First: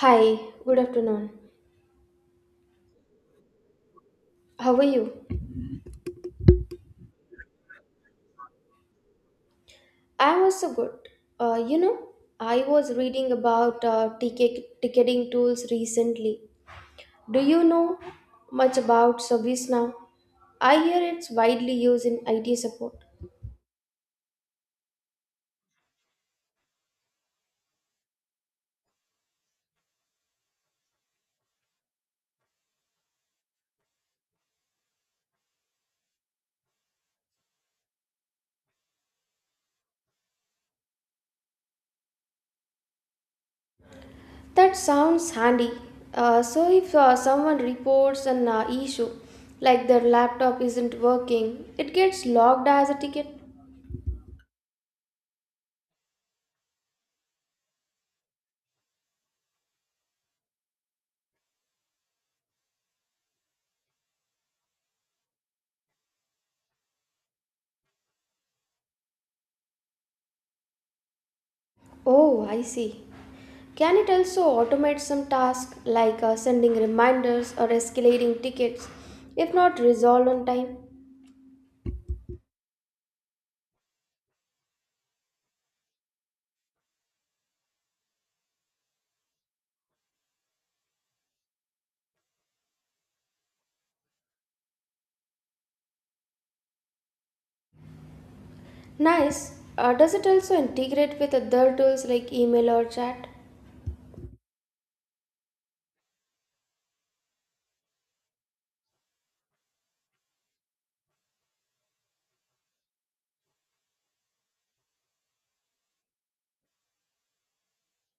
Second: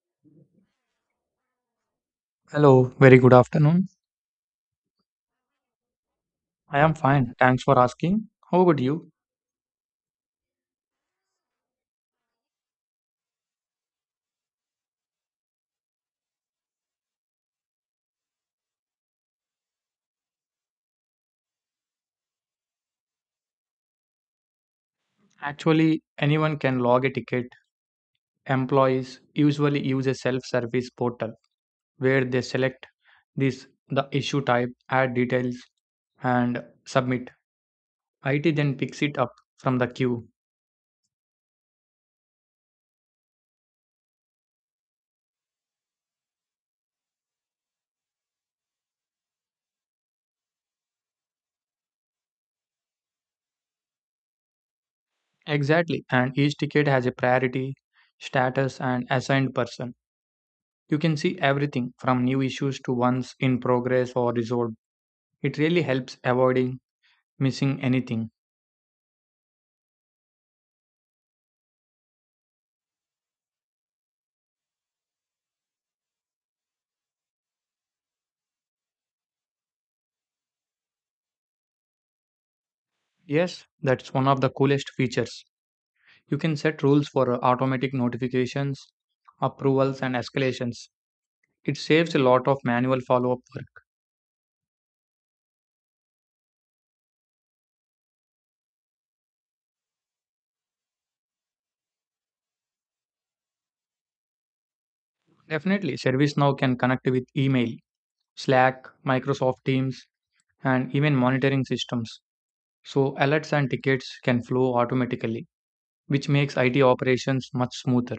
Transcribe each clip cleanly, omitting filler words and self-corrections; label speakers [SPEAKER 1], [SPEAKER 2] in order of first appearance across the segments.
[SPEAKER 1] Hi, good afternoon.
[SPEAKER 2] Hello, very good afternoon.
[SPEAKER 1] How are you?
[SPEAKER 2] I am fine. Thanks for asking. How about you?
[SPEAKER 1] I'm also good. Uh, you know, I was reading about ticketing tools recently. Do you know much about ServiceNow? I hear it's widely used in IT support.
[SPEAKER 2] Actually, anyone can log a ticket. Employees usually use a self service portal where they select this the issue type, add details, and submit. IT then picks it up from the queue.
[SPEAKER 1] That sounds handy. So if someone reports an issue, like their laptop isn't working, it gets logged as a ticket.
[SPEAKER 2] Exactly. And each ticket has a priority, status, and assigned person. You can see everything from new issues to ones in progress or resolved. It really helps avoiding missing anything.
[SPEAKER 1] Oh, I see. Can it also automate some tasks like sending reminders or escalating tickets if not resolved on time?
[SPEAKER 2] Yes, that's one of the coolest features. You can set rules for automatic notifications, approvals, and escalations. It saves a lot of manual follow up work.
[SPEAKER 1] Nice. Does it also integrate with other tools like email or chat?
[SPEAKER 2] Definitely, ServiceNow can connect with email, Slack, Microsoft Teams, and even monitoring systems. So, alerts and tickets can flow automatically, which makes IT operations much smoother.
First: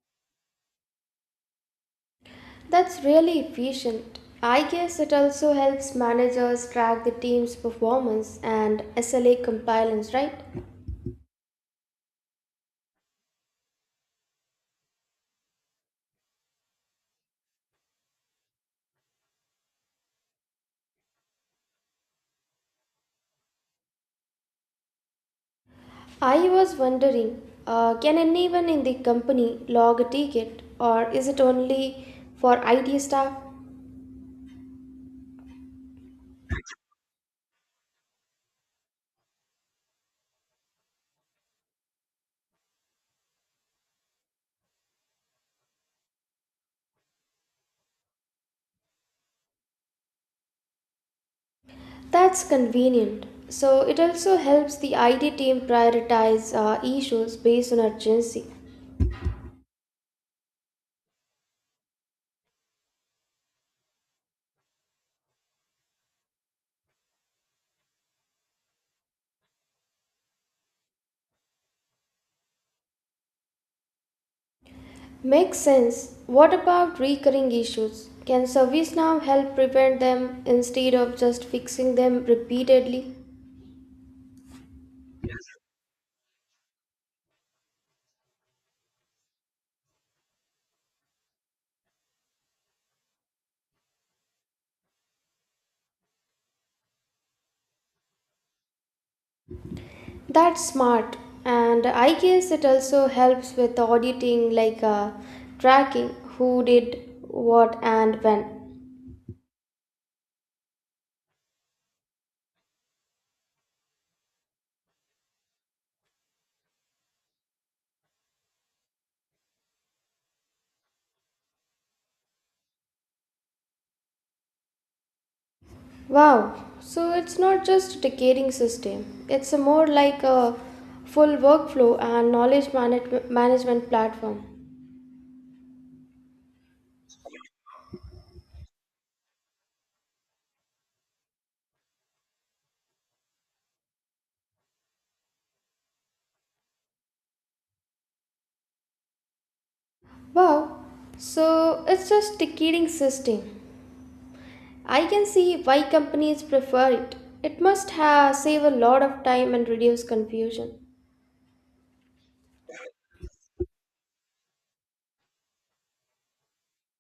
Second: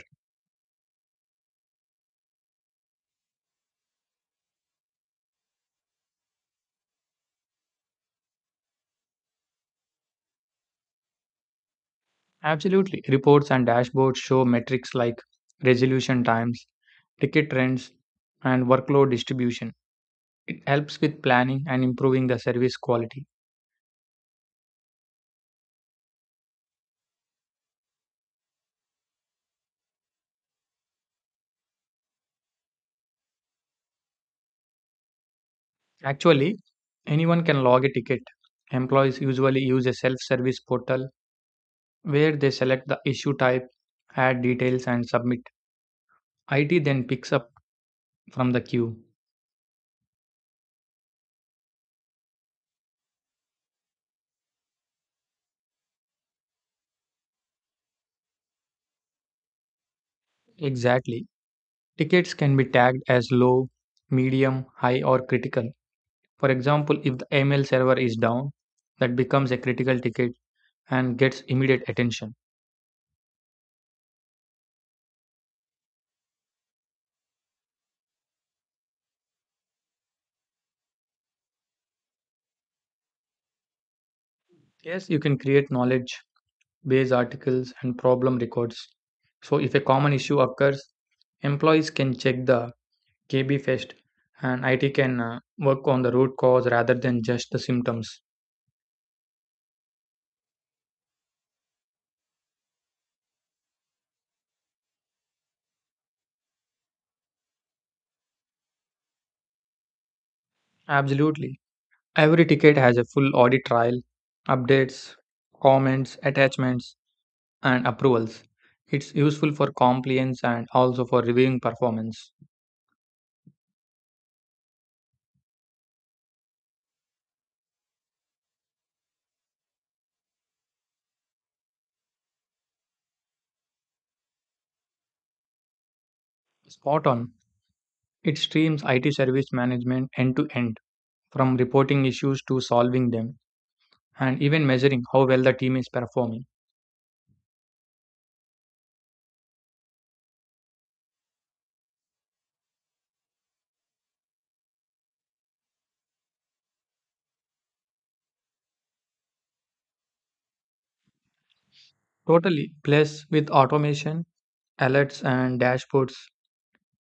[SPEAKER 1] That's really efficient. I guess it also helps managers track the team's performance and SLA compliance, right?
[SPEAKER 2] Absolutely, reports and dashboards show metrics like resolution times, ticket trends, and workload distribution. It helps with planning and improving the service quality.
[SPEAKER 1] I was wondering can anyone in the company log a ticket or is it only for IT staff?
[SPEAKER 2] Actually, anyone can log a ticket. Employees usually use a self service portal where they select the issue type, add details, and submit. IT then picks up from the queue.
[SPEAKER 1] That's convenient. So it also helps the IT team prioritize issues based on urgency.
[SPEAKER 2] Exactly. Tickets can be tagged as low, medium, high, or critical. For example, if the email server is down, that becomes a critical ticket and gets immediate attention.
[SPEAKER 1] Makes sense. What about recurring issues? Can ServiceNow help prevent them instead of just fixing them repeatedly?
[SPEAKER 2] Yes, you can create knowledge base articles and problem records. So if a common issue occurs, employees can check the KB Fest and IT can work on the root cause rather than just the symptoms.
[SPEAKER 1] That's smart. And I guess it also helps with auditing like tracking who did what and when.
[SPEAKER 2] Absolutely. Every ticket has a full audit trail, updates, comments, attachments, and approvals. It's useful for compliance and also for reviewing performance.
[SPEAKER 1] Wow, so it's not just a ticketing system, it's a more like a full workflow and management platform.
[SPEAKER 2] Spot on. It streams IT service management end to end, from reporting issues to solving them, and even measuring how well the team is performing.
[SPEAKER 1] Wow, so it's just ticketing system. I can see why companies prefer it. It must have save a lot of time and reduce confusion.
[SPEAKER 2] Totally. Plus, with automation, alerts, and dashboards,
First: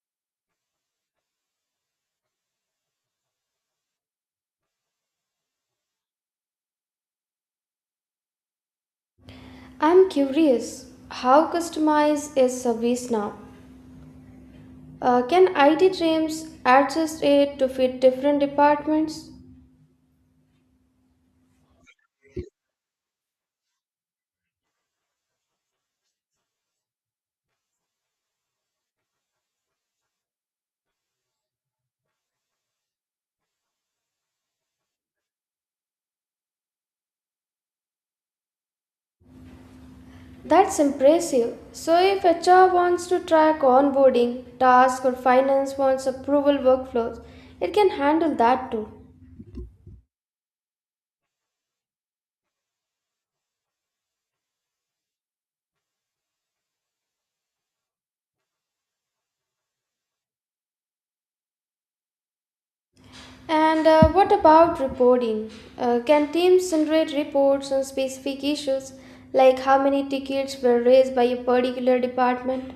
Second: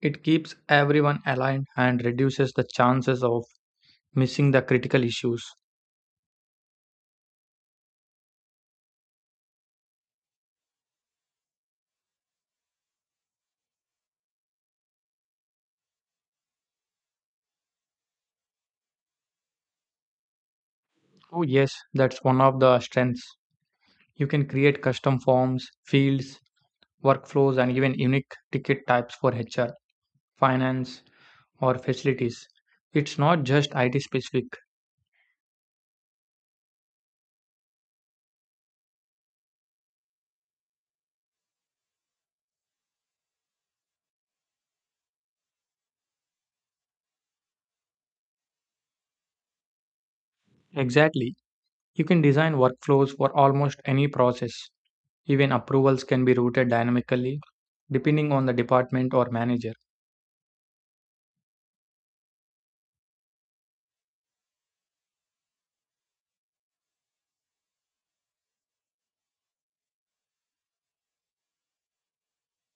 [SPEAKER 2] it keeps everyone aligned and reduces the chances of missing the critical issues.
[SPEAKER 1] I'm curious, how customized is service now? Can IT teams adjust it to fit different departments?
[SPEAKER 2] Oh, yes, that's one of the strengths. You can create custom forms, fields, workflows, and even unique ticket types for HR, finance, or facilities. It's not just IT specific.
[SPEAKER 1] That's impressive. So, if HR wants to track onboarding, tasks, or finance wants approval workflows, it can handle that too.
[SPEAKER 2] Exactly. You can design workflows for almost any process. Even approvals can be routed dynamically depending on the department or manager.
[SPEAKER 1] And what about reporting? Can teams generate reports on specific issues like how many tickets were raised by a particular department?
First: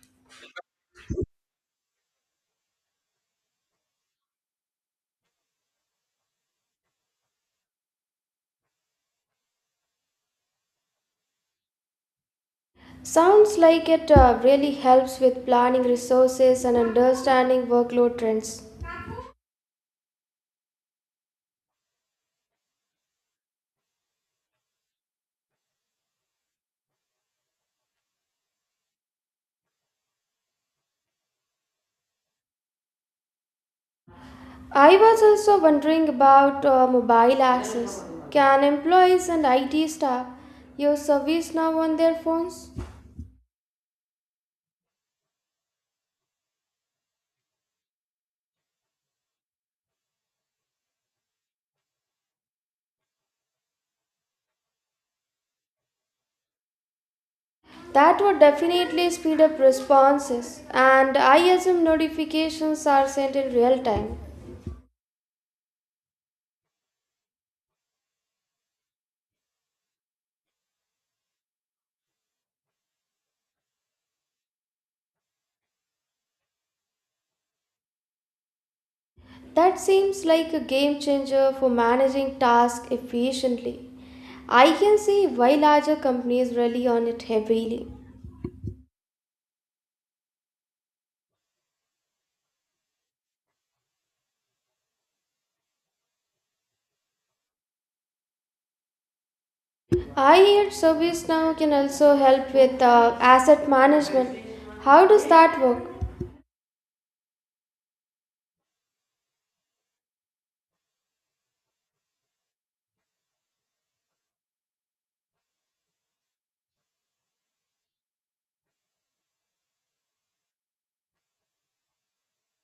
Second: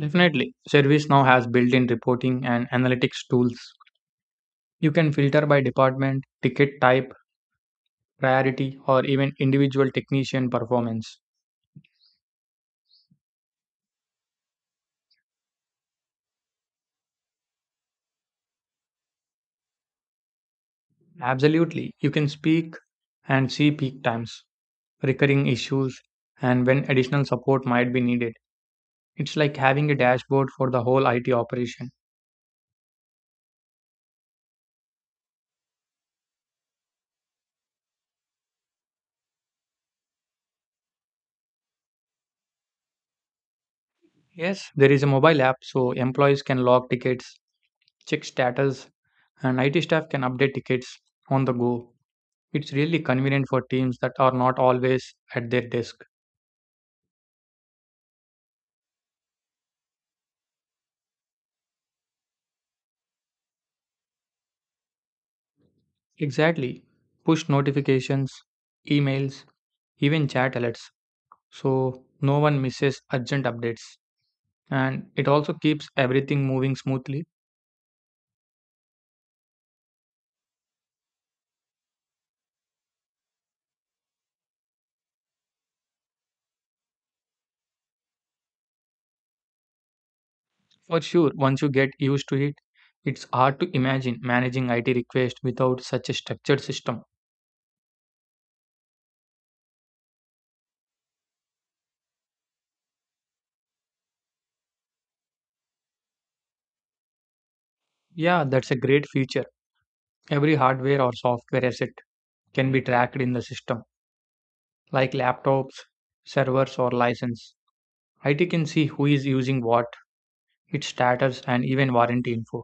[SPEAKER 2] Definitely, ServiceNow has built in reporting and analytics tools. You can filter by department, ticket type, priority, or even individual technician performance.
[SPEAKER 1] Sounds like it really helps with planning resources and understanding workload trends.
[SPEAKER 2] Absolutely, you can speak and see peak times, recurring issues, and when additional support might be needed. It's like having a dashboard for the whole IT operation.
[SPEAKER 1] I was also wondering about mobile access. Can employees and IT staff use service now on their phones?
[SPEAKER 2] Yes, there is a mobile app so employees can log tickets, check status, and IT staff can update tickets on the go. It's really convenient for teams that are not always at their desk.
[SPEAKER 1] That would definitely speed up responses, and I assume notifications are sent in real time.
[SPEAKER 2] Exactly. Push notifications, emails, even chat alerts so no one misses urgent updates. And it also keeps everything moving smoothly.
[SPEAKER 1] That seems like a game changer for managing tasks efficiently. I can see why larger companies rely on it heavily.
[SPEAKER 2] For sure, once you get used to it, it's hard to imagine managing IT requests without such a structured system.
[SPEAKER 1] I heard ServiceNow can also help with asset management. How does that work?
[SPEAKER 2] Yeah, that's a great feature. Every hardware or software asset can be tracked in the system like laptops, servers, or license. IT can see who is using what, its status, and even warranty info.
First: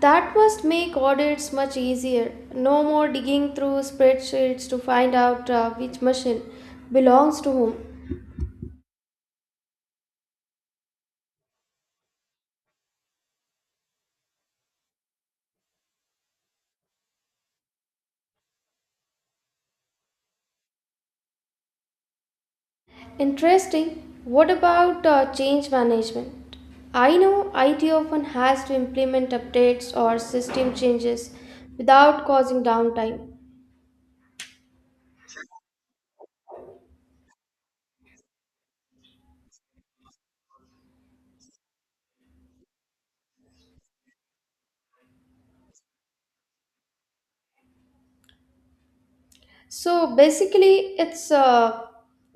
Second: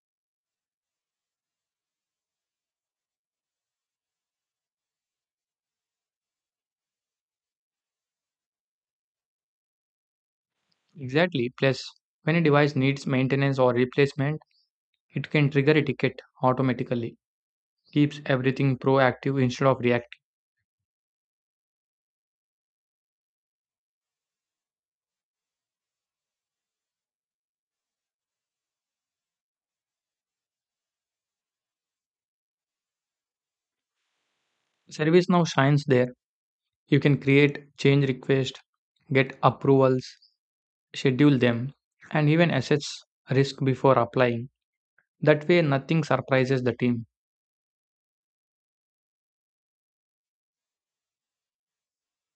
[SPEAKER 1] That must make audits much easier. No more digging through spreadsheets to find out which machine belongs to whom.
[SPEAKER 2] Exactly. Plus, when a device needs maintenance or replacement, it can trigger a ticket automatically. Keeps everything proactive instead of reactive.
[SPEAKER 1] Interesting. What about change management? I know IT often has to implement updates or system changes without causing downtime.
[SPEAKER 2] ServiceNow shines there. You can create change requests, get approvals, schedule them, and even assess risk before applying. That way, nothing surprises the team.
[SPEAKER 1] So basically, it's uh,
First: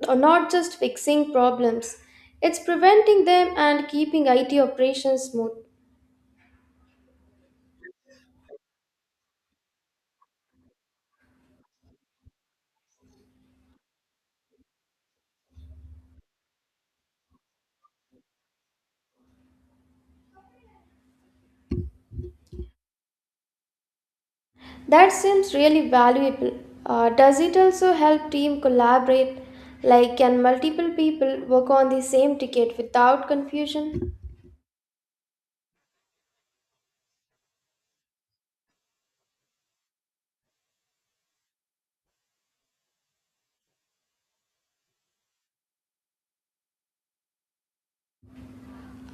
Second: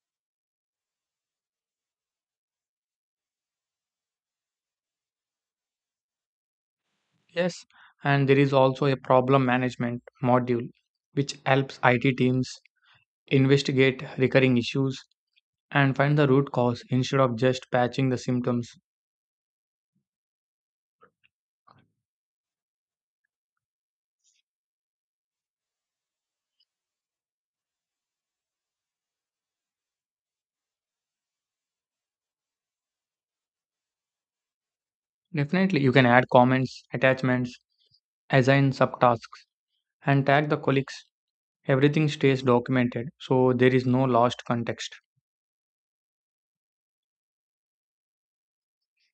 [SPEAKER 1] uh, not just fixing problems, it's preventing them and keeping IT operations smooth.
[SPEAKER 2] Yes, and there is also a problem management module which helps IT teams investigate recurring issues and find the root cause instead of just patching the symptoms.
[SPEAKER 1] That seems really valuable. Does it also help team collaborate? Like, can multiple people work on the same ticket without confusion?
[SPEAKER 2] Definitely, you can add comments, attachments, assign subtasks, and tag the colleagues. Everything stays documented, so there is no lost context.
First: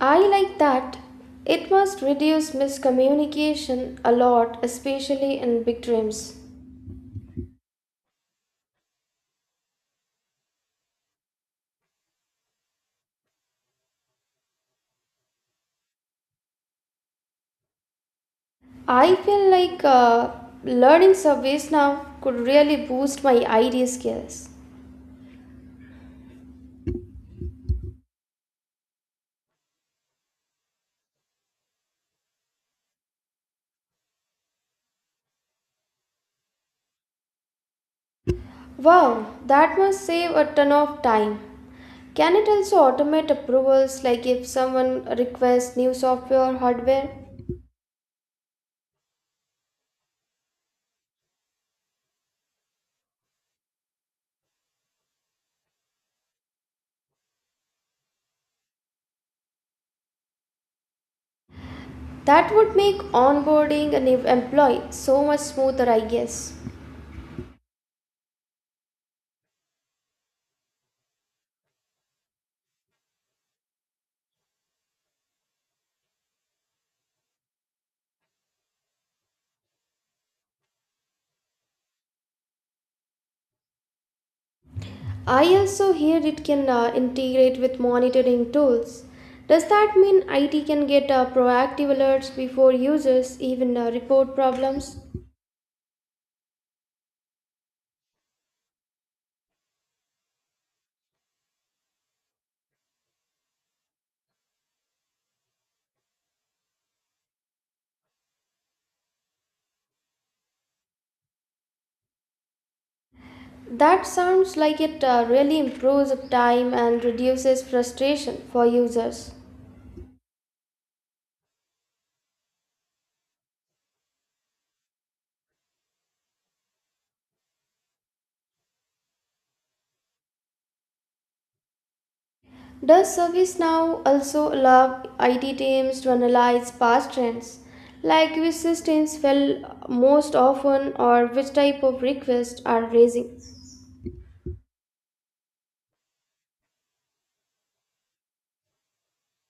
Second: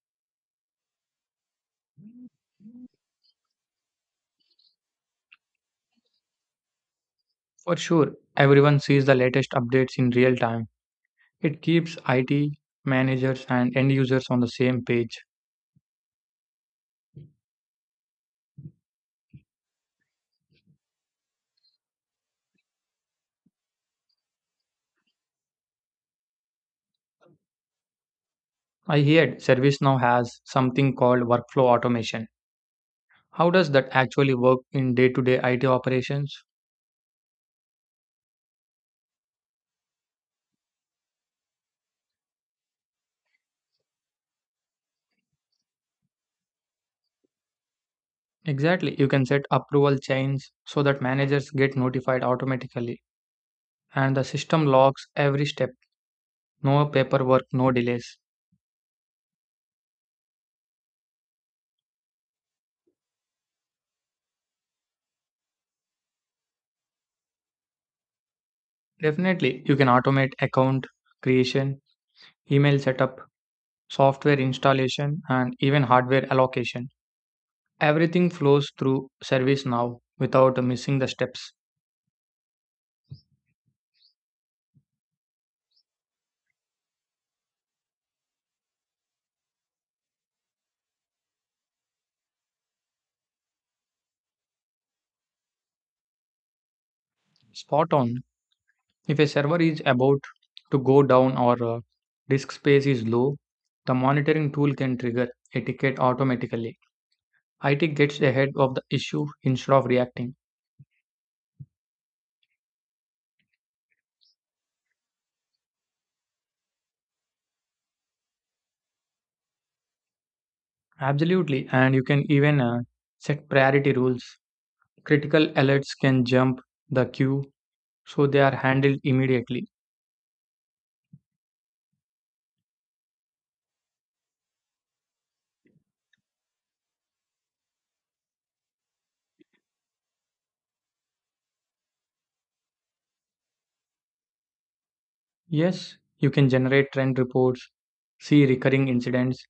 [SPEAKER 1] I like that. It must reduce miscommunication a lot, especially in big dreams.
[SPEAKER 2] For sure, everyone sees the latest updates in real time. It keeps IT managers and end users on the same page.
[SPEAKER 1] I feel like learning surveys now could really boost my idea skills.
[SPEAKER 2] I heard ServiceNow has something called workflow automation. How does that actually work in day to day IT operations?
[SPEAKER 1] Wow, that must save a ton of time. Can it also automate approvals like if someone requests new software or hardware?
[SPEAKER 2] Exactly, you can set approval chains so that managers get notified automatically and the system logs every step. No paperwork, no delays.
[SPEAKER 1] That would make onboarding a new employee so much smoother, I guess.
[SPEAKER 2] Definitely, you can automate account creation, email setup, software installation, and even hardware allocation. Everything flows through ServiceNow without missing the steps.
[SPEAKER 1] I also hear it can integrate with monitoring tools. Does that mean IT can get proactive alerts before users even report problems?
[SPEAKER 2] Spot on. If a server is about to go down or disk space is low, the monitoring tool can trigger a ticket automatically. IT gets ahead of the issue instead of reacting.
[SPEAKER 1] That sounds like it really improves time and reduces frustration for users.
[SPEAKER 2] Absolutely, and you can even set priority rules. Critical alerts can jump the queue so they are handled immediately.
[SPEAKER 1] Does ServiceNow also allow IT teams to analyze past trends, like which systems fail most often or which type of requests are raising?
[SPEAKER 2] Yes, you can generate trend reports, see recurring incidents,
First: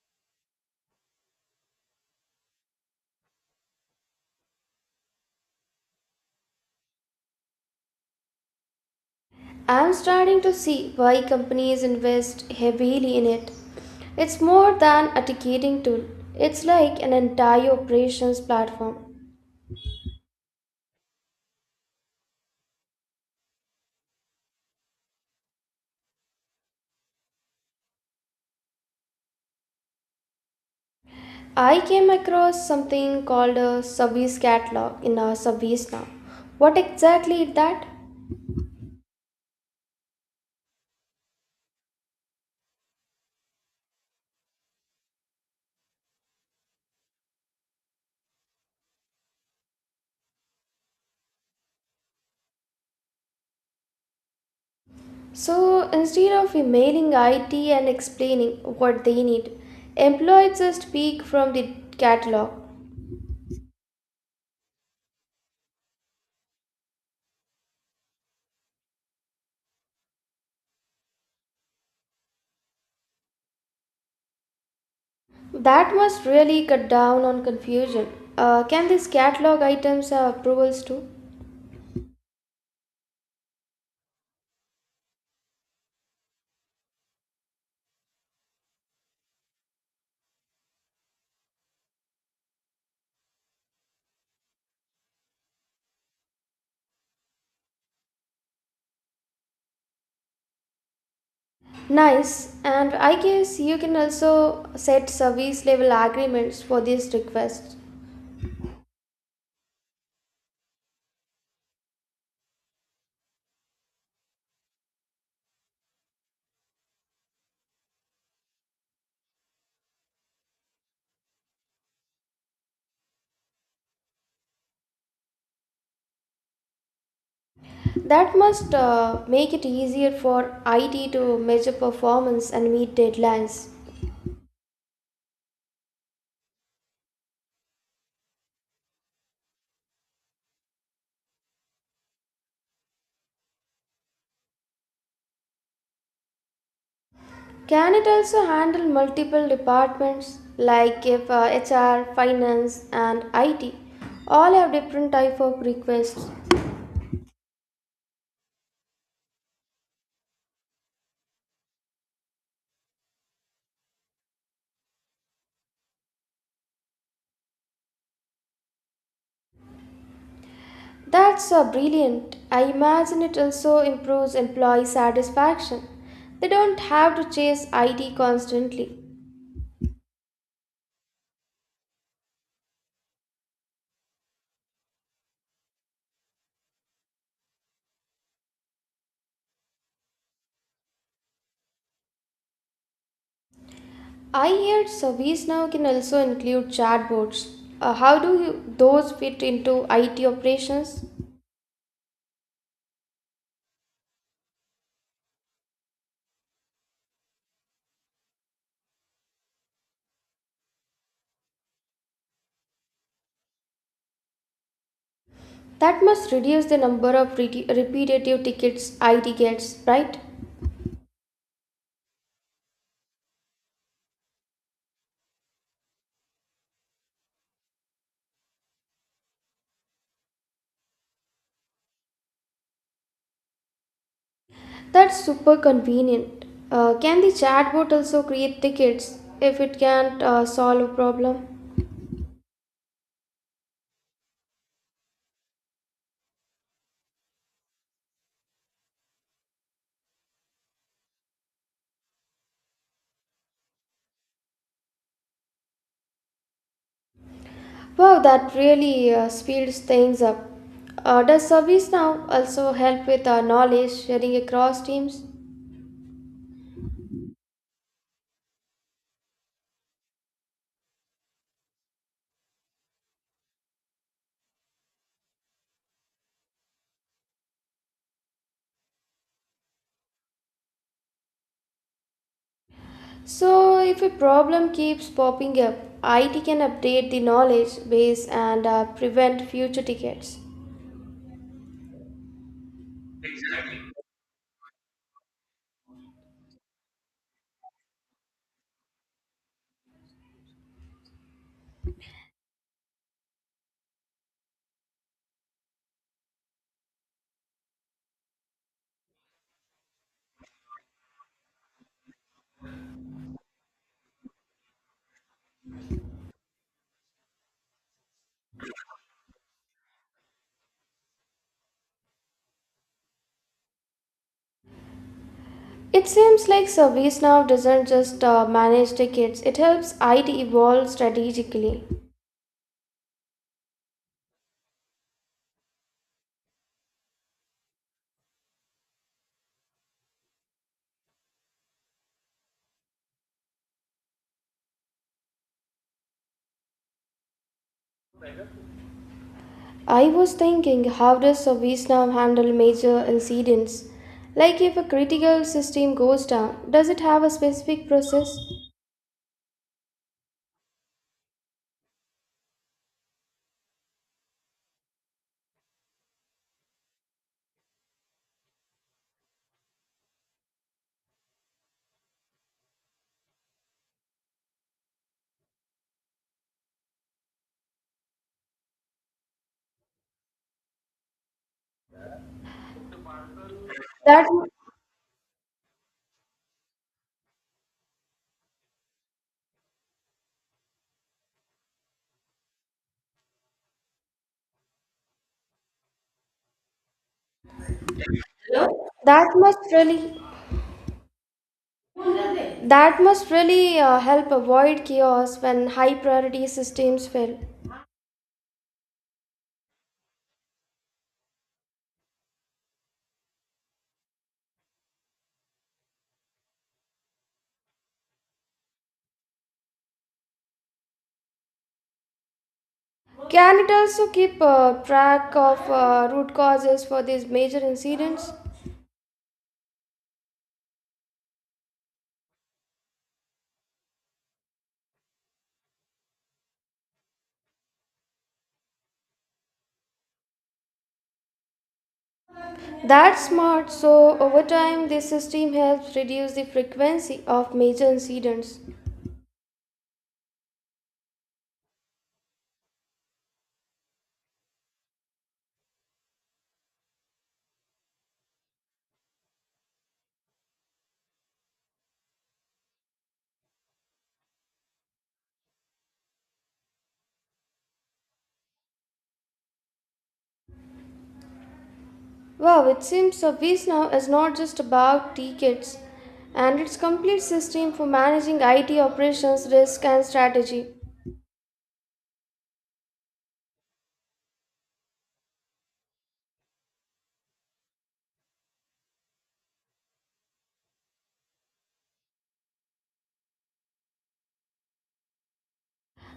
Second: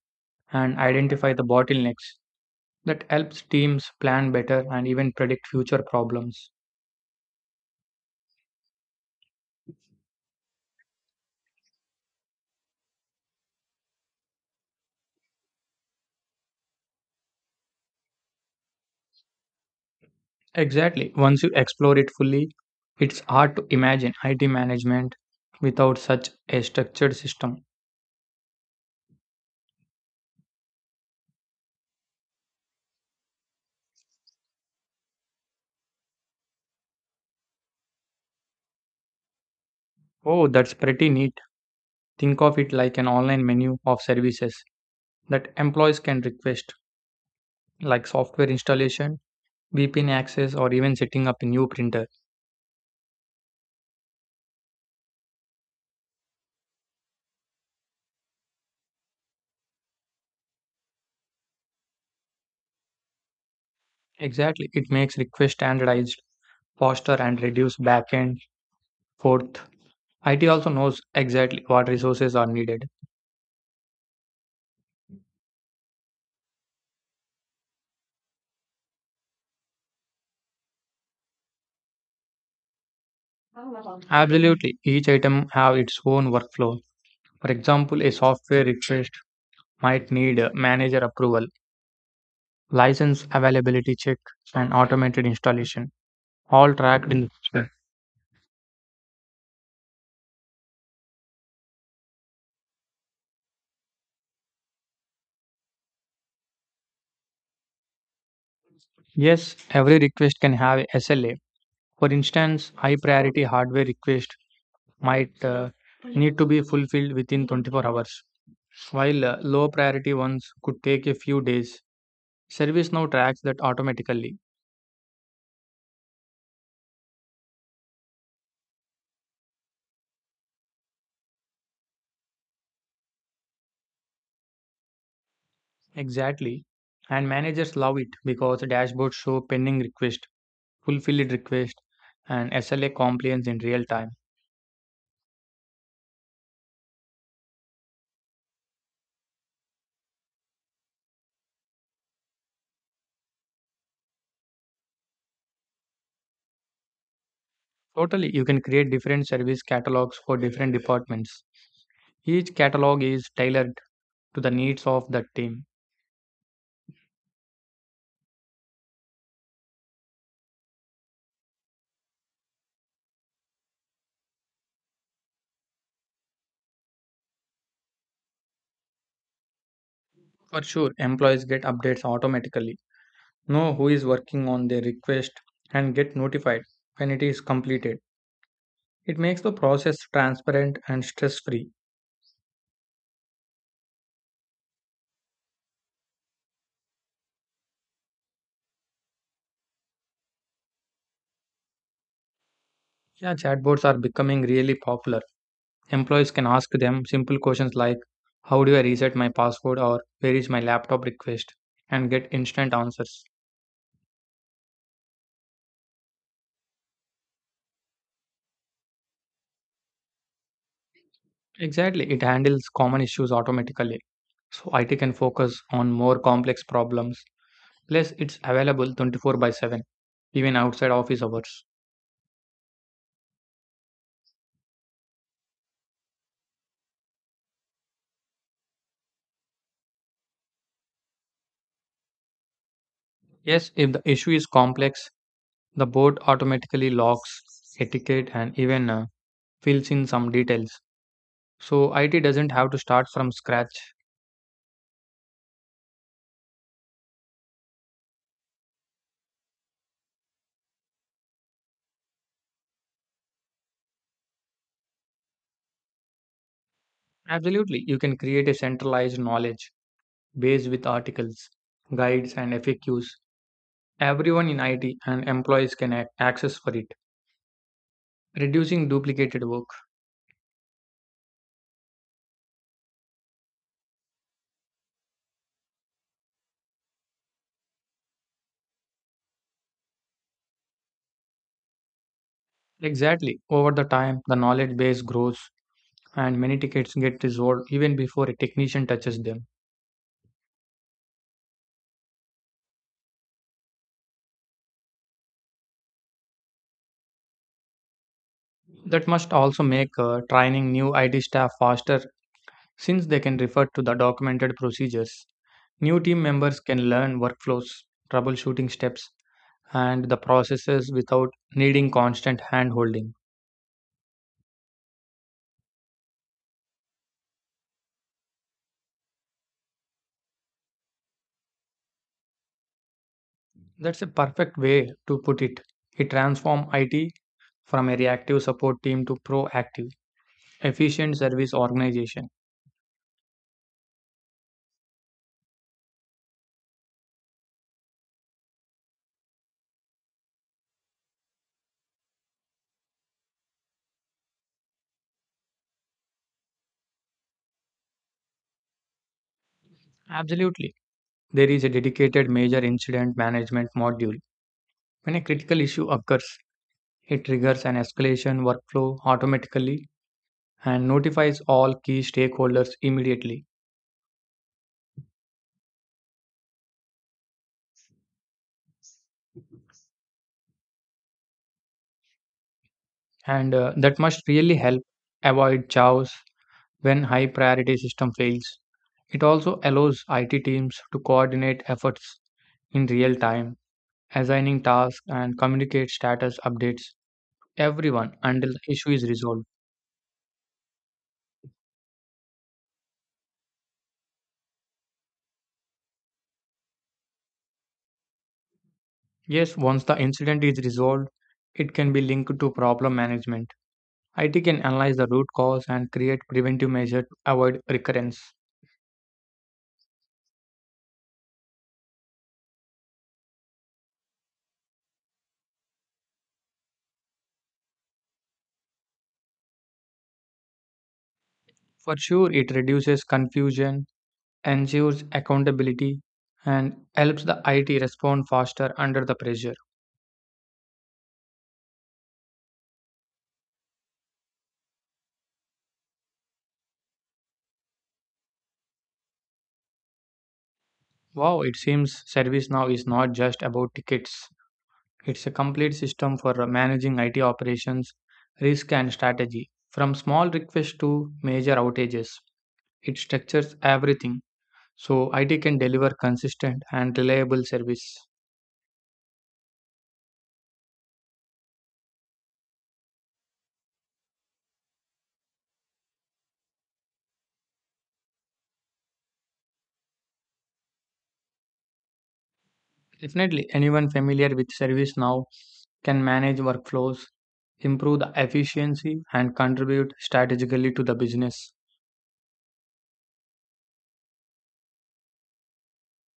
[SPEAKER 2] and identify the bottlenecks. That helps teams plan better and even predict future problems.
[SPEAKER 1] I'm starting to see why companies invest heavily in it. It's more than a ticketing tool, it's like an entire operations platform.
[SPEAKER 2] Exactly. Once you explore it fully, it's hard to imagine IT management without such a structured system.
[SPEAKER 1] I came across something called a service catalog in our ServiceNow. What exactly is that?
[SPEAKER 2] Oh, that's pretty neat. Think of it like an online menu of services that employees can request, like software installation, VPN access, or even setting up a new printer.
[SPEAKER 1] So instead of emailing IT and explaining what they need, employees just pick from the catalog.
[SPEAKER 2] Exactly. It makes requests standardized, faster, and reduce back and forth. IT also knows exactly what resources are needed.
[SPEAKER 1] That must really cut down on confusion. Can these catalog items have approvals too?
[SPEAKER 2] Absolutely. Each item have its own workflow. For example, a software request might need a manager approval, license availability check, and automated installation, all tracked in the system.
[SPEAKER 1] Nice, and I guess you can also set service level agreements for these requests.
[SPEAKER 2] Yes, every request can have a SLA. For instance, high priority hardware request might need to be fulfilled within 24 hours, while low priority ones could take a few days. ServiceNow tracks that automatically.
[SPEAKER 1] That must make it easier for IT to measure performance and meet deadlines.
[SPEAKER 2] Exactly. And managers love it because dashboards show pending requests, fulfilled request, and SLA compliance in real time.
[SPEAKER 1] Can it also handle multiple departments like if HR, finance and IT all have different type of requests?
[SPEAKER 2] Totally, you can create different service catalogs for different departments. Each catalog is tailored to the needs of the team.
[SPEAKER 1] That's brilliant. I imagine it also improves employee satisfaction. They don't have to chase IT constantly.
[SPEAKER 2] For sure, employees get updates automatically, know who is working on their request, and get notified when it is completed. It makes the process transparent and stress free.
[SPEAKER 1] I heard service now can also include chatbots. How do you, those fit into IT operations?
[SPEAKER 2] Yeah, chatbots are becoming really popular. Employees can ask them simple questions like, "How do I reset my password?" or "Where is my laptop request?" and get instant answers.
[SPEAKER 1] That must reduce the number of repetitive tickets IT gets, right?
[SPEAKER 2] Exactly, it handles common issues automatically. So IT can focus on more complex problems. Plus, it's available 24 by 7, even outside office hours.
[SPEAKER 1] That's super convenient. Can the chatbot also create tickets if it can't solve a problem?
[SPEAKER 2] Yes, if the issue is complex, the board automatically logs etiquette and even fills in some details. So IT doesn't have to start from scratch.
[SPEAKER 1] Wow, that really speeds things up. Does ServiceNow also help with knowledge sharing across teams?
[SPEAKER 2] Absolutely, you can create a centralized knowledge based with articles, guides, and FAQs. Everyone in IT and employees can access for it, reducing duplicated work.
[SPEAKER 1] So, if a problem keeps popping up, IT can update the knowledge base and prevent future tickets.
[SPEAKER 2] Exactly. Over the time, the knowledge base grows and many tickets get resolved even before a technician touches them. That must also make training new IT staff faster since they can refer to the documented procedures. New team members can learn workflows, troubleshooting steps, and the processes without needing constant hand holding.
[SPEAKER 1] It seems like ServiceNow doesn't just manage tickets, it helps IT evolve strategically.
[SPEAKER 2] That's a perfect way to put it. It transformed IT from a reactive support team to proactive, efficient service organization.
[SPEAKER 1] I was thinking, how does a VSNAV handle major incidents? Like if a critical system goes down, does it have a specific process?
[SPEAKER 2] Absolutely. There is a dedicated major incident management module. When a critical issue occurs, it triggers an escalation workflow automatically and notifies all key stakeholders immediately. And that
[SPEAKER 1] That
[SPEAKER 2] must really help avoid chaos when high priority system fails. It also allows IT teams to coordinate efforts in real time, assigning tasks, and communicate status updates everyone until the issue is
[SPEAKER 1] that
[SPEAKER 2] resolved.
[SPEAKER 1] must really that must really help avoid chaos when high priority systems fail.
[SPEAKER 2] Yes, once the incident is resolved, it can be linked to problem management. IT can analyze the root cause and create preventive measures to avoid recurrence.
[SPEAKER 1] Can it also keep track of root causes for these major incidents?
[SPEAKER 2] For sure, it reduces confusion, ensures accountability, and helps the IT respond faster under the pressure.
[SPEAKER 1] That's smart. So over time, this system helps reduce the frequency of major incidents.
[SPEAKER 2] Wow, it seems ServiceNow is not just about tickets. It's a complete system for managing IT operations, risk, and strategy. From small requests to major outages, it structures everything so IT can deliver consistent and reliable service.
[SPEAKER 1] Wow, it seems Service is not just about tickets and its complete system for managing IT operations, risk, and strategy.
[SPEAKER 2] Definitely, anyone familiar with ServiceNow can manage workflows, improve the efficiency, and contribute strategically to the business.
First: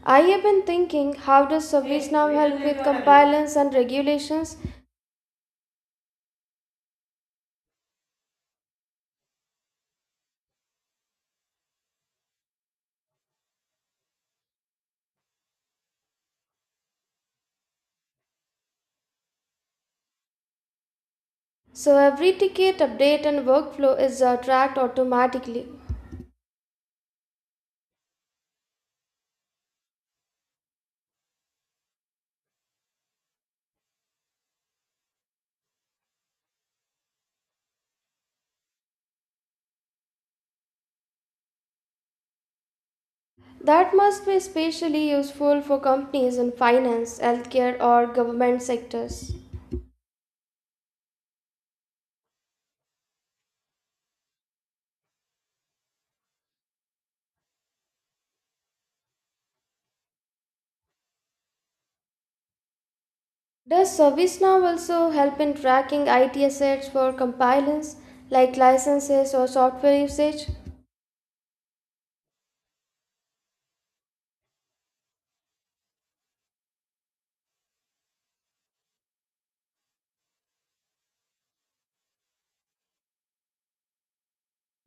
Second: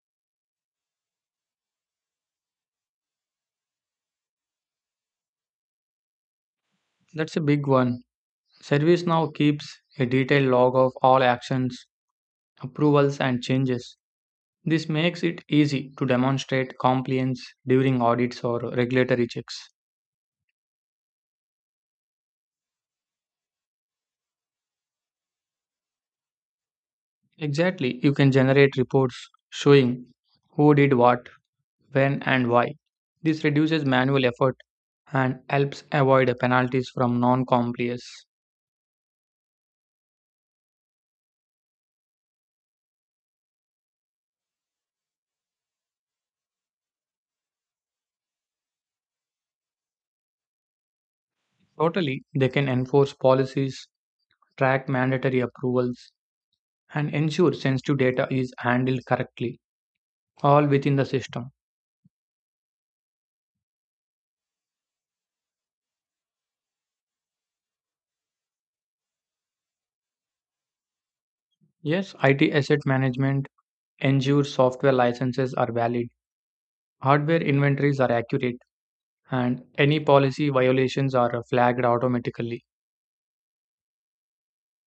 [SPEAKER 1] I have been thinking how does ServiceNow help with compliance and regulations?
[SPEAKER 2] That's a big one. ServiceNow keeps a detailed log of all actions, approvals, and changes. This makes it easy to demonstrate compliance during audits or regulatory checks.
[SPEAKER 1] So every ticket update and workflow is tracked automatically.
[SPEAKER 2] Exactly, you can generate reports showing who did what, when, and why. This reduces manual effort and helps avoid penalties from non compliers.
[SPEAKER 1] That must be especially useful for companies in finance, healthcare, or government sectors.
[SPEAKER 2] Totally, they can enforce policies, track mandatory approvals, and ensure sensitive data is handled correctly, all within the system.
[SPEAKER 1] Does ServiceNow also help in tracking IT assets for compliance, like licenses or software usage?
[SPEAKER 2] Yes, IT asset management ensures software licenses are valid, hardware inventories are accurate, and any policy violations are flagged automatically.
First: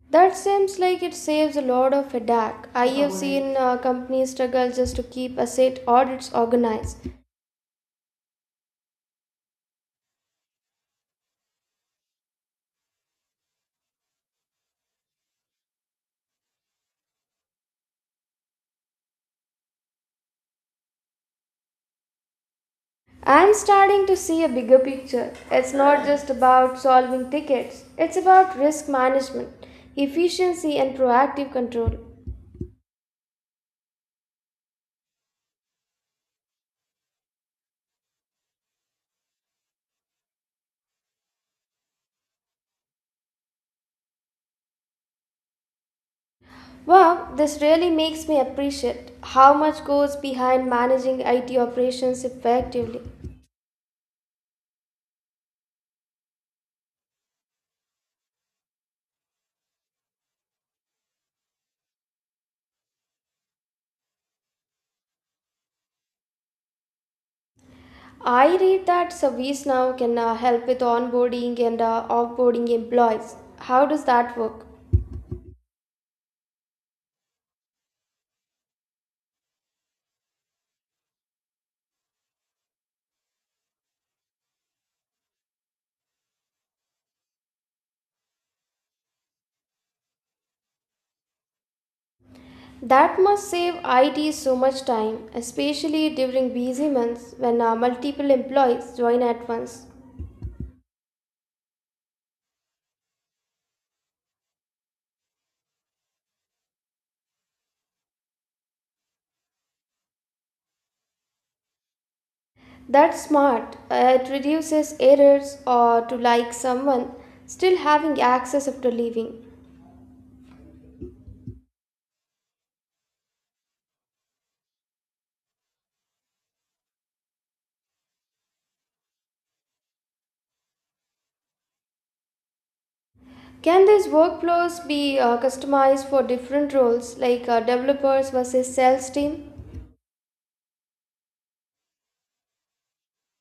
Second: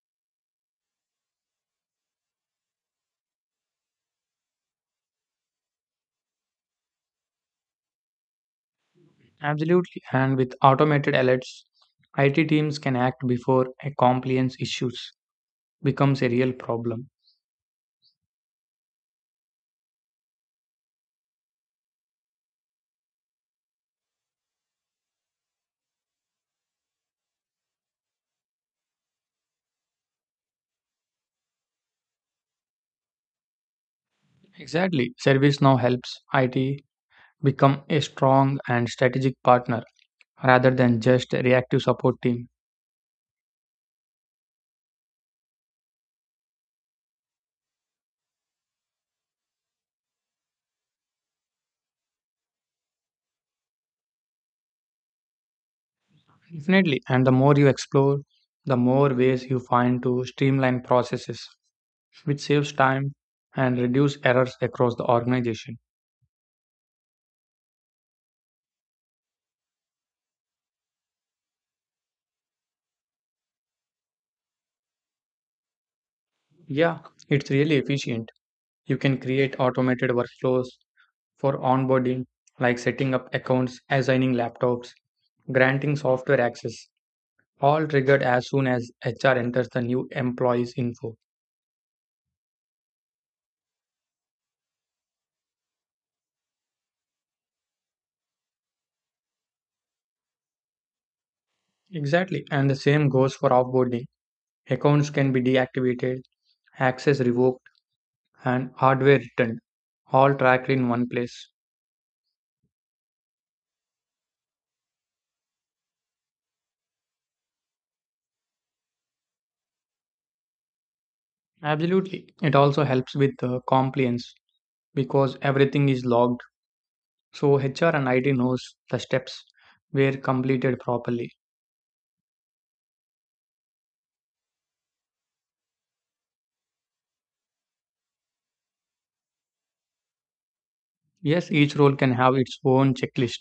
[SPEAKER 1] That seems like it saves a lot of headache. I have seen companies struggle just to keep asset audits organized.
[SPEAKER 2] Absolutely. And with automated alerts, IT teams can act before a compliance issues becomes a real problem.
[SPEAKER 1] I'm starting to see a bigger picture. It's not just about solving tickets, it's about risk management, efficiency, and proactive control.
[SPEAKER 2] Exactly. ServiceNow helps IT become a strong and strategic partner rather than just a reactive support team.
[SPEAKER 1] Wow, this really makes me appreciate how much goes behind managing IT operations effectively.
[SPEAKER 2] Definitely. And the more you explore, the more ways you find to streamline processes, which saves time and reduce errors across the organization.
[SPEAKER 1] I read that ServiceNow can help with onboarding and offboarding employees. How does that work?
[SPEAKER 2] Yeah, it's really efficient. You can create automated workflows for onboarding, like setting up accounts, assigning laptops, granting software access, all triggered as soon as HR enters the new employee's info.
[SPEAKER 1] That must save IT so much time, especially during busy months when multiple employees join at once.
[SPEAKER 2] Exactly, and the same goes for offboarding. Accounts can be deactivated, access revoked, and hardware returned, all tracked in one place.
[SPEAKER 1] That's smart. It reduces errors or to like someone still having access after leaving.
[SPEAKER 2] Absolutely. It also helps with the compliance because everything is logged, so HR and IT knows the steps were completed properly.
[SPEAKER 1] Can these workflows be customized for different roles like developers versus sales team?
[SPEAKER 2] Yes, each role can have its own checklist.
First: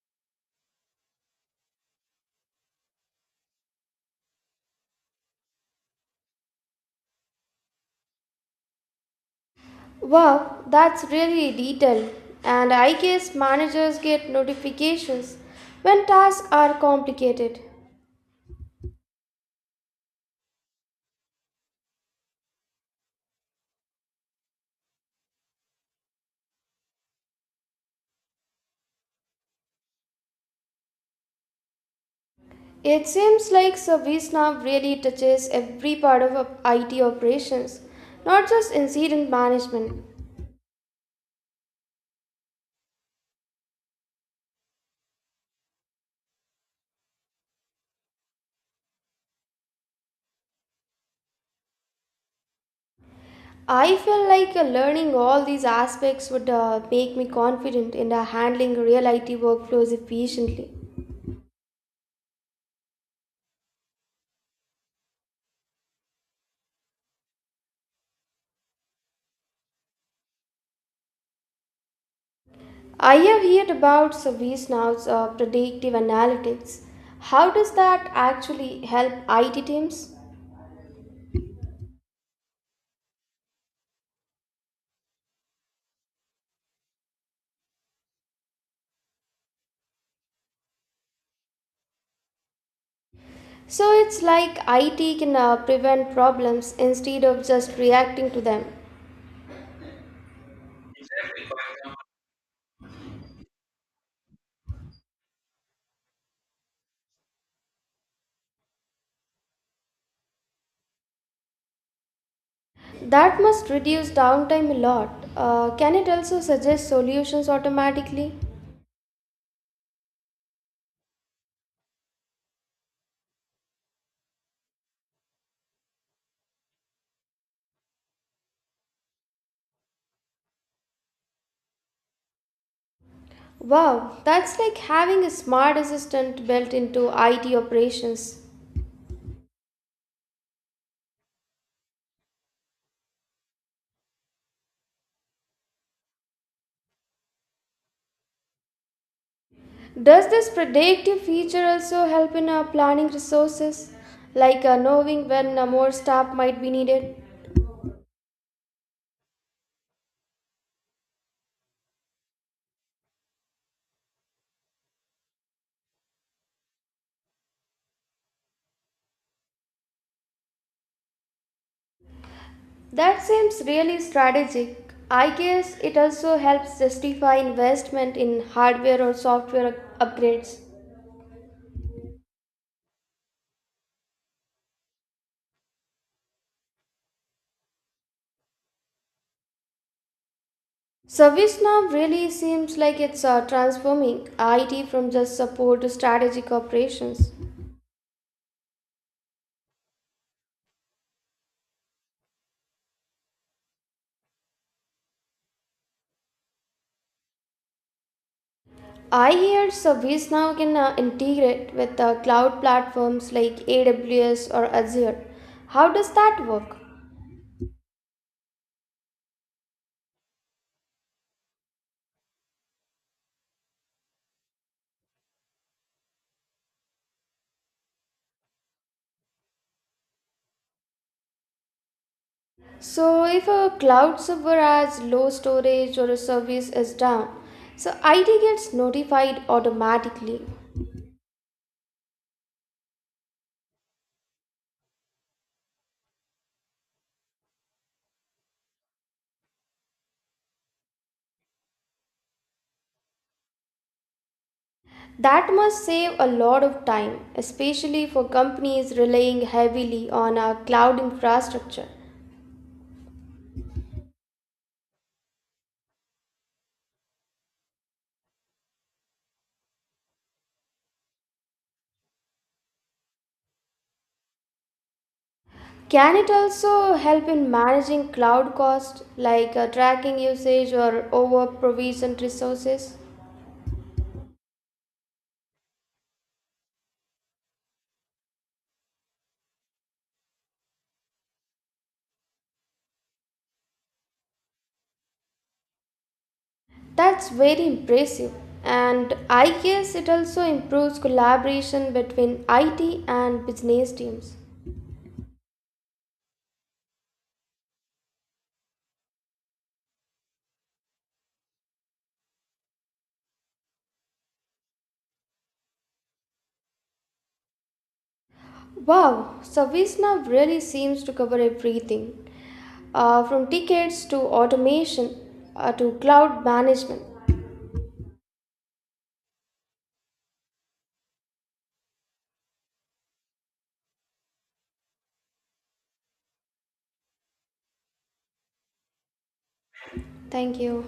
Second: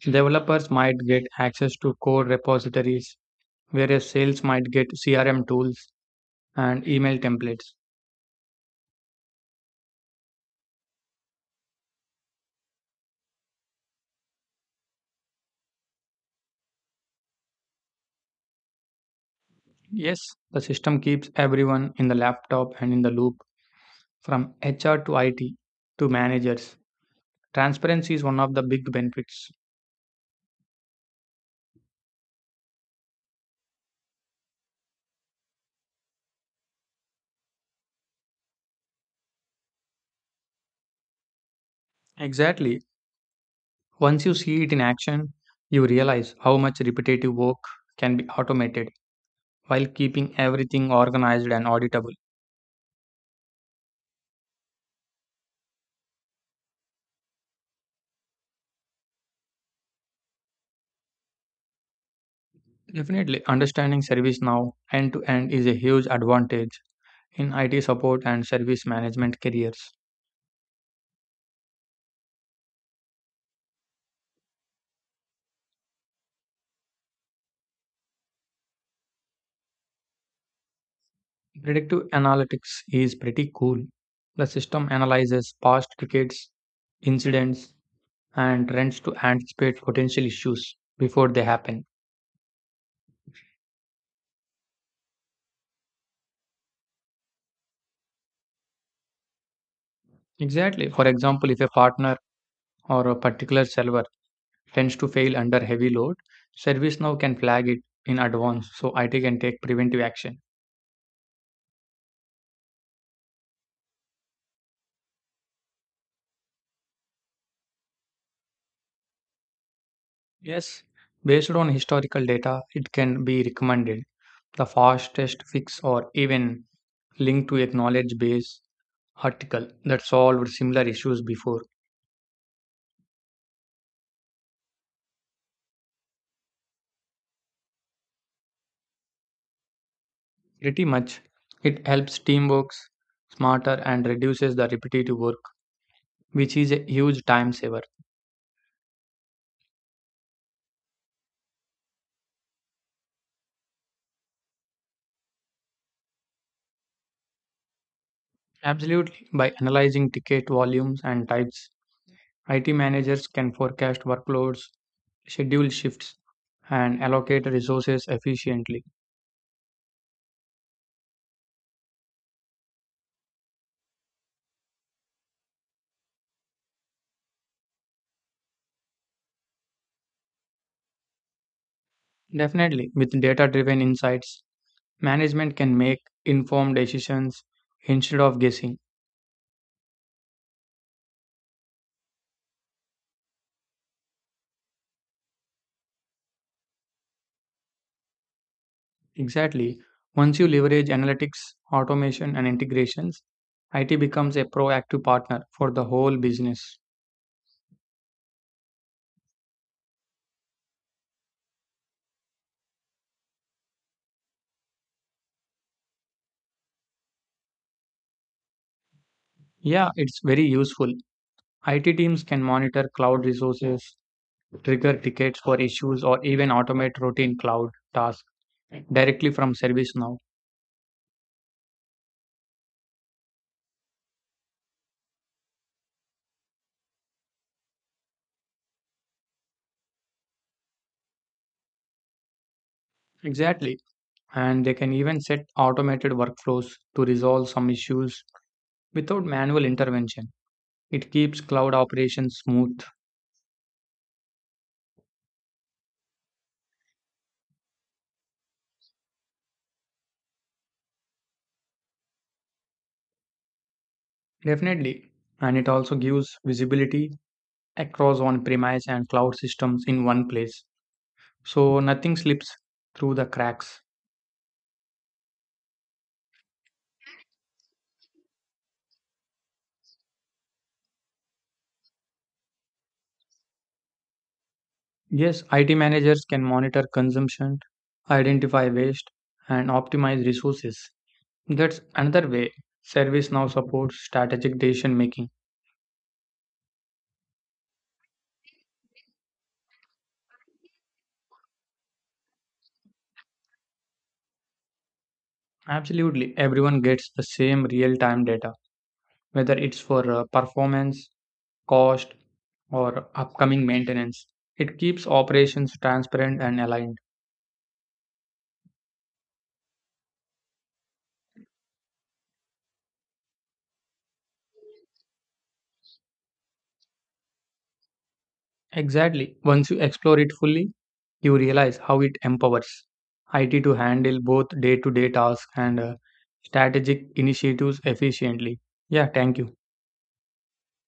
[SPEAKER 2] Developers might get access to code repositories, whereas sales might get CRM tools and email templates.
[SPEAKER 1] Wow, that's really detailed. And I guess managers get notifications when tasks are complicated.
[SPEAKER 2] Yes, the system keeps everyone in the laptop and in the loop from HR to IT to managers. Transparency is one of the big benefits.
[SPEAKER 1] It seems like ServiceNow really touches every part of IT operations, not just incident management.
[SPEAKER 2] Exactly. Once you see it in action, you realize how much repetitive work can be automated, while keeping everything organized and auditable.
[SPEAKER 1] I feel like learning all these aspects would make me confident in handling real IT workflows efficiently.
[SPEAKER 2] Definitely, understanding service now end to end is a huge advantage in IT support and service management careers.
[SPEAKER 1] I have heard about service nows predictive analytics. How does that actually help IT teams?
[SPEAKER 2] Predictive analytics is pretty cool. The system analyzes past tickets, incidents, and trends to anticipate potential issues before they happen.
[SPEAKER 1] So it's like IT can prevent problems instead of just reacting to them.
[SPEAKER 2] Exactly. For example, if a partner or a particular server tends to fail under heavy load, ServiceNow can flag it in advance so IT can take preventive action.
[SPEAKER 1] That must reduce downtime a lot. Can it also suggest solutions automatically?
[SPEAKER 2] Yes, based on historical data, it can be recommended. The fastest fix or even link to a knowledge base article that solved similar issues before.
[SPEAKER 1] Wow, that's like having a smart assistant built into IT operations.
[SPEAKER 2] Pretty much, it helps team works smarter and reduces the repetitive work, which is a huge time saver.
[SPEAKER 1] Does this predictive feature also help in planning resources, like knowing when more staff might be needed?
[SPEAKER 2] Absolutely. By analyzing ticket volumes and types, IT managers can forecast workloads, schedule shifts, and allocate resources efficiently.
[SPEAKER 1] That seems really strategic. I guess it also helps justify investment in hardware or upgrades.
[SPEAKER 2] Definitely, with data driven insights, management can make informed decisions instead of guessing.
[SPEAKER 1] ServiceNow really seems like it's transforming IT from just support to strategic operations.
[SPEAKER 2] Exactly. Once you leverage analytics, automation, and integrations, IT becomes a proactive partner for the whole business.
[SPEAKER 1] I hear ServiceNow can integrate with cloud platforms like AWS or Azure. How does that work?
[SPEAKER 2] Yeah, it's very useful. IT teams can monitor cloud resources, trigger tickets for issues, or even automate routine cloud tasks directly from ServiceNow.
[SPEAKER 1] So, if a cloud server has low storage or a service is down, so IT gets notified automatically.
[SPEAKER 2] Exactly. And they can even set automated workflows to resolve some issues without manual intervention. It keeps cloud operations smooth,
[SPEAKER 1] That must save a lot of time, especially for companies relying heavily on a cloud infrastructure.
[SPEAKER 2] definitely, and it also gives visibility across on premise and cloud systems in one place. So nothing slips through the cracks.
[SPEAKER 1] Can it also help in managing cloud costs like tracking usage or over provisioned resources?
[SPEAKER 2] Yes, IT managers can monitor consumption, identify waste, and optimize resources. That's another way service now supports strategic decision making.
[SPEAKER 1] That's very impressive. And I guess it also improves collaboration between IT and business teams.
[SPEAKER 2] Absolutely, everyone gets the same real time data, whether it's for performance cost, or upcoming maintenance. It keeps operations transparent and aligned.
[SPEAKER 1] Wow, ServiceNow really seems to cover everything from tickets to automation to cloud management.
[SPEAKER 2] Exactly. Once you explore it fully, you realize how it empowers IT to handle both day to day tasks and strategic initiatives efficiently. Yeah, thank you.
[SPEAKER 1] Thank you.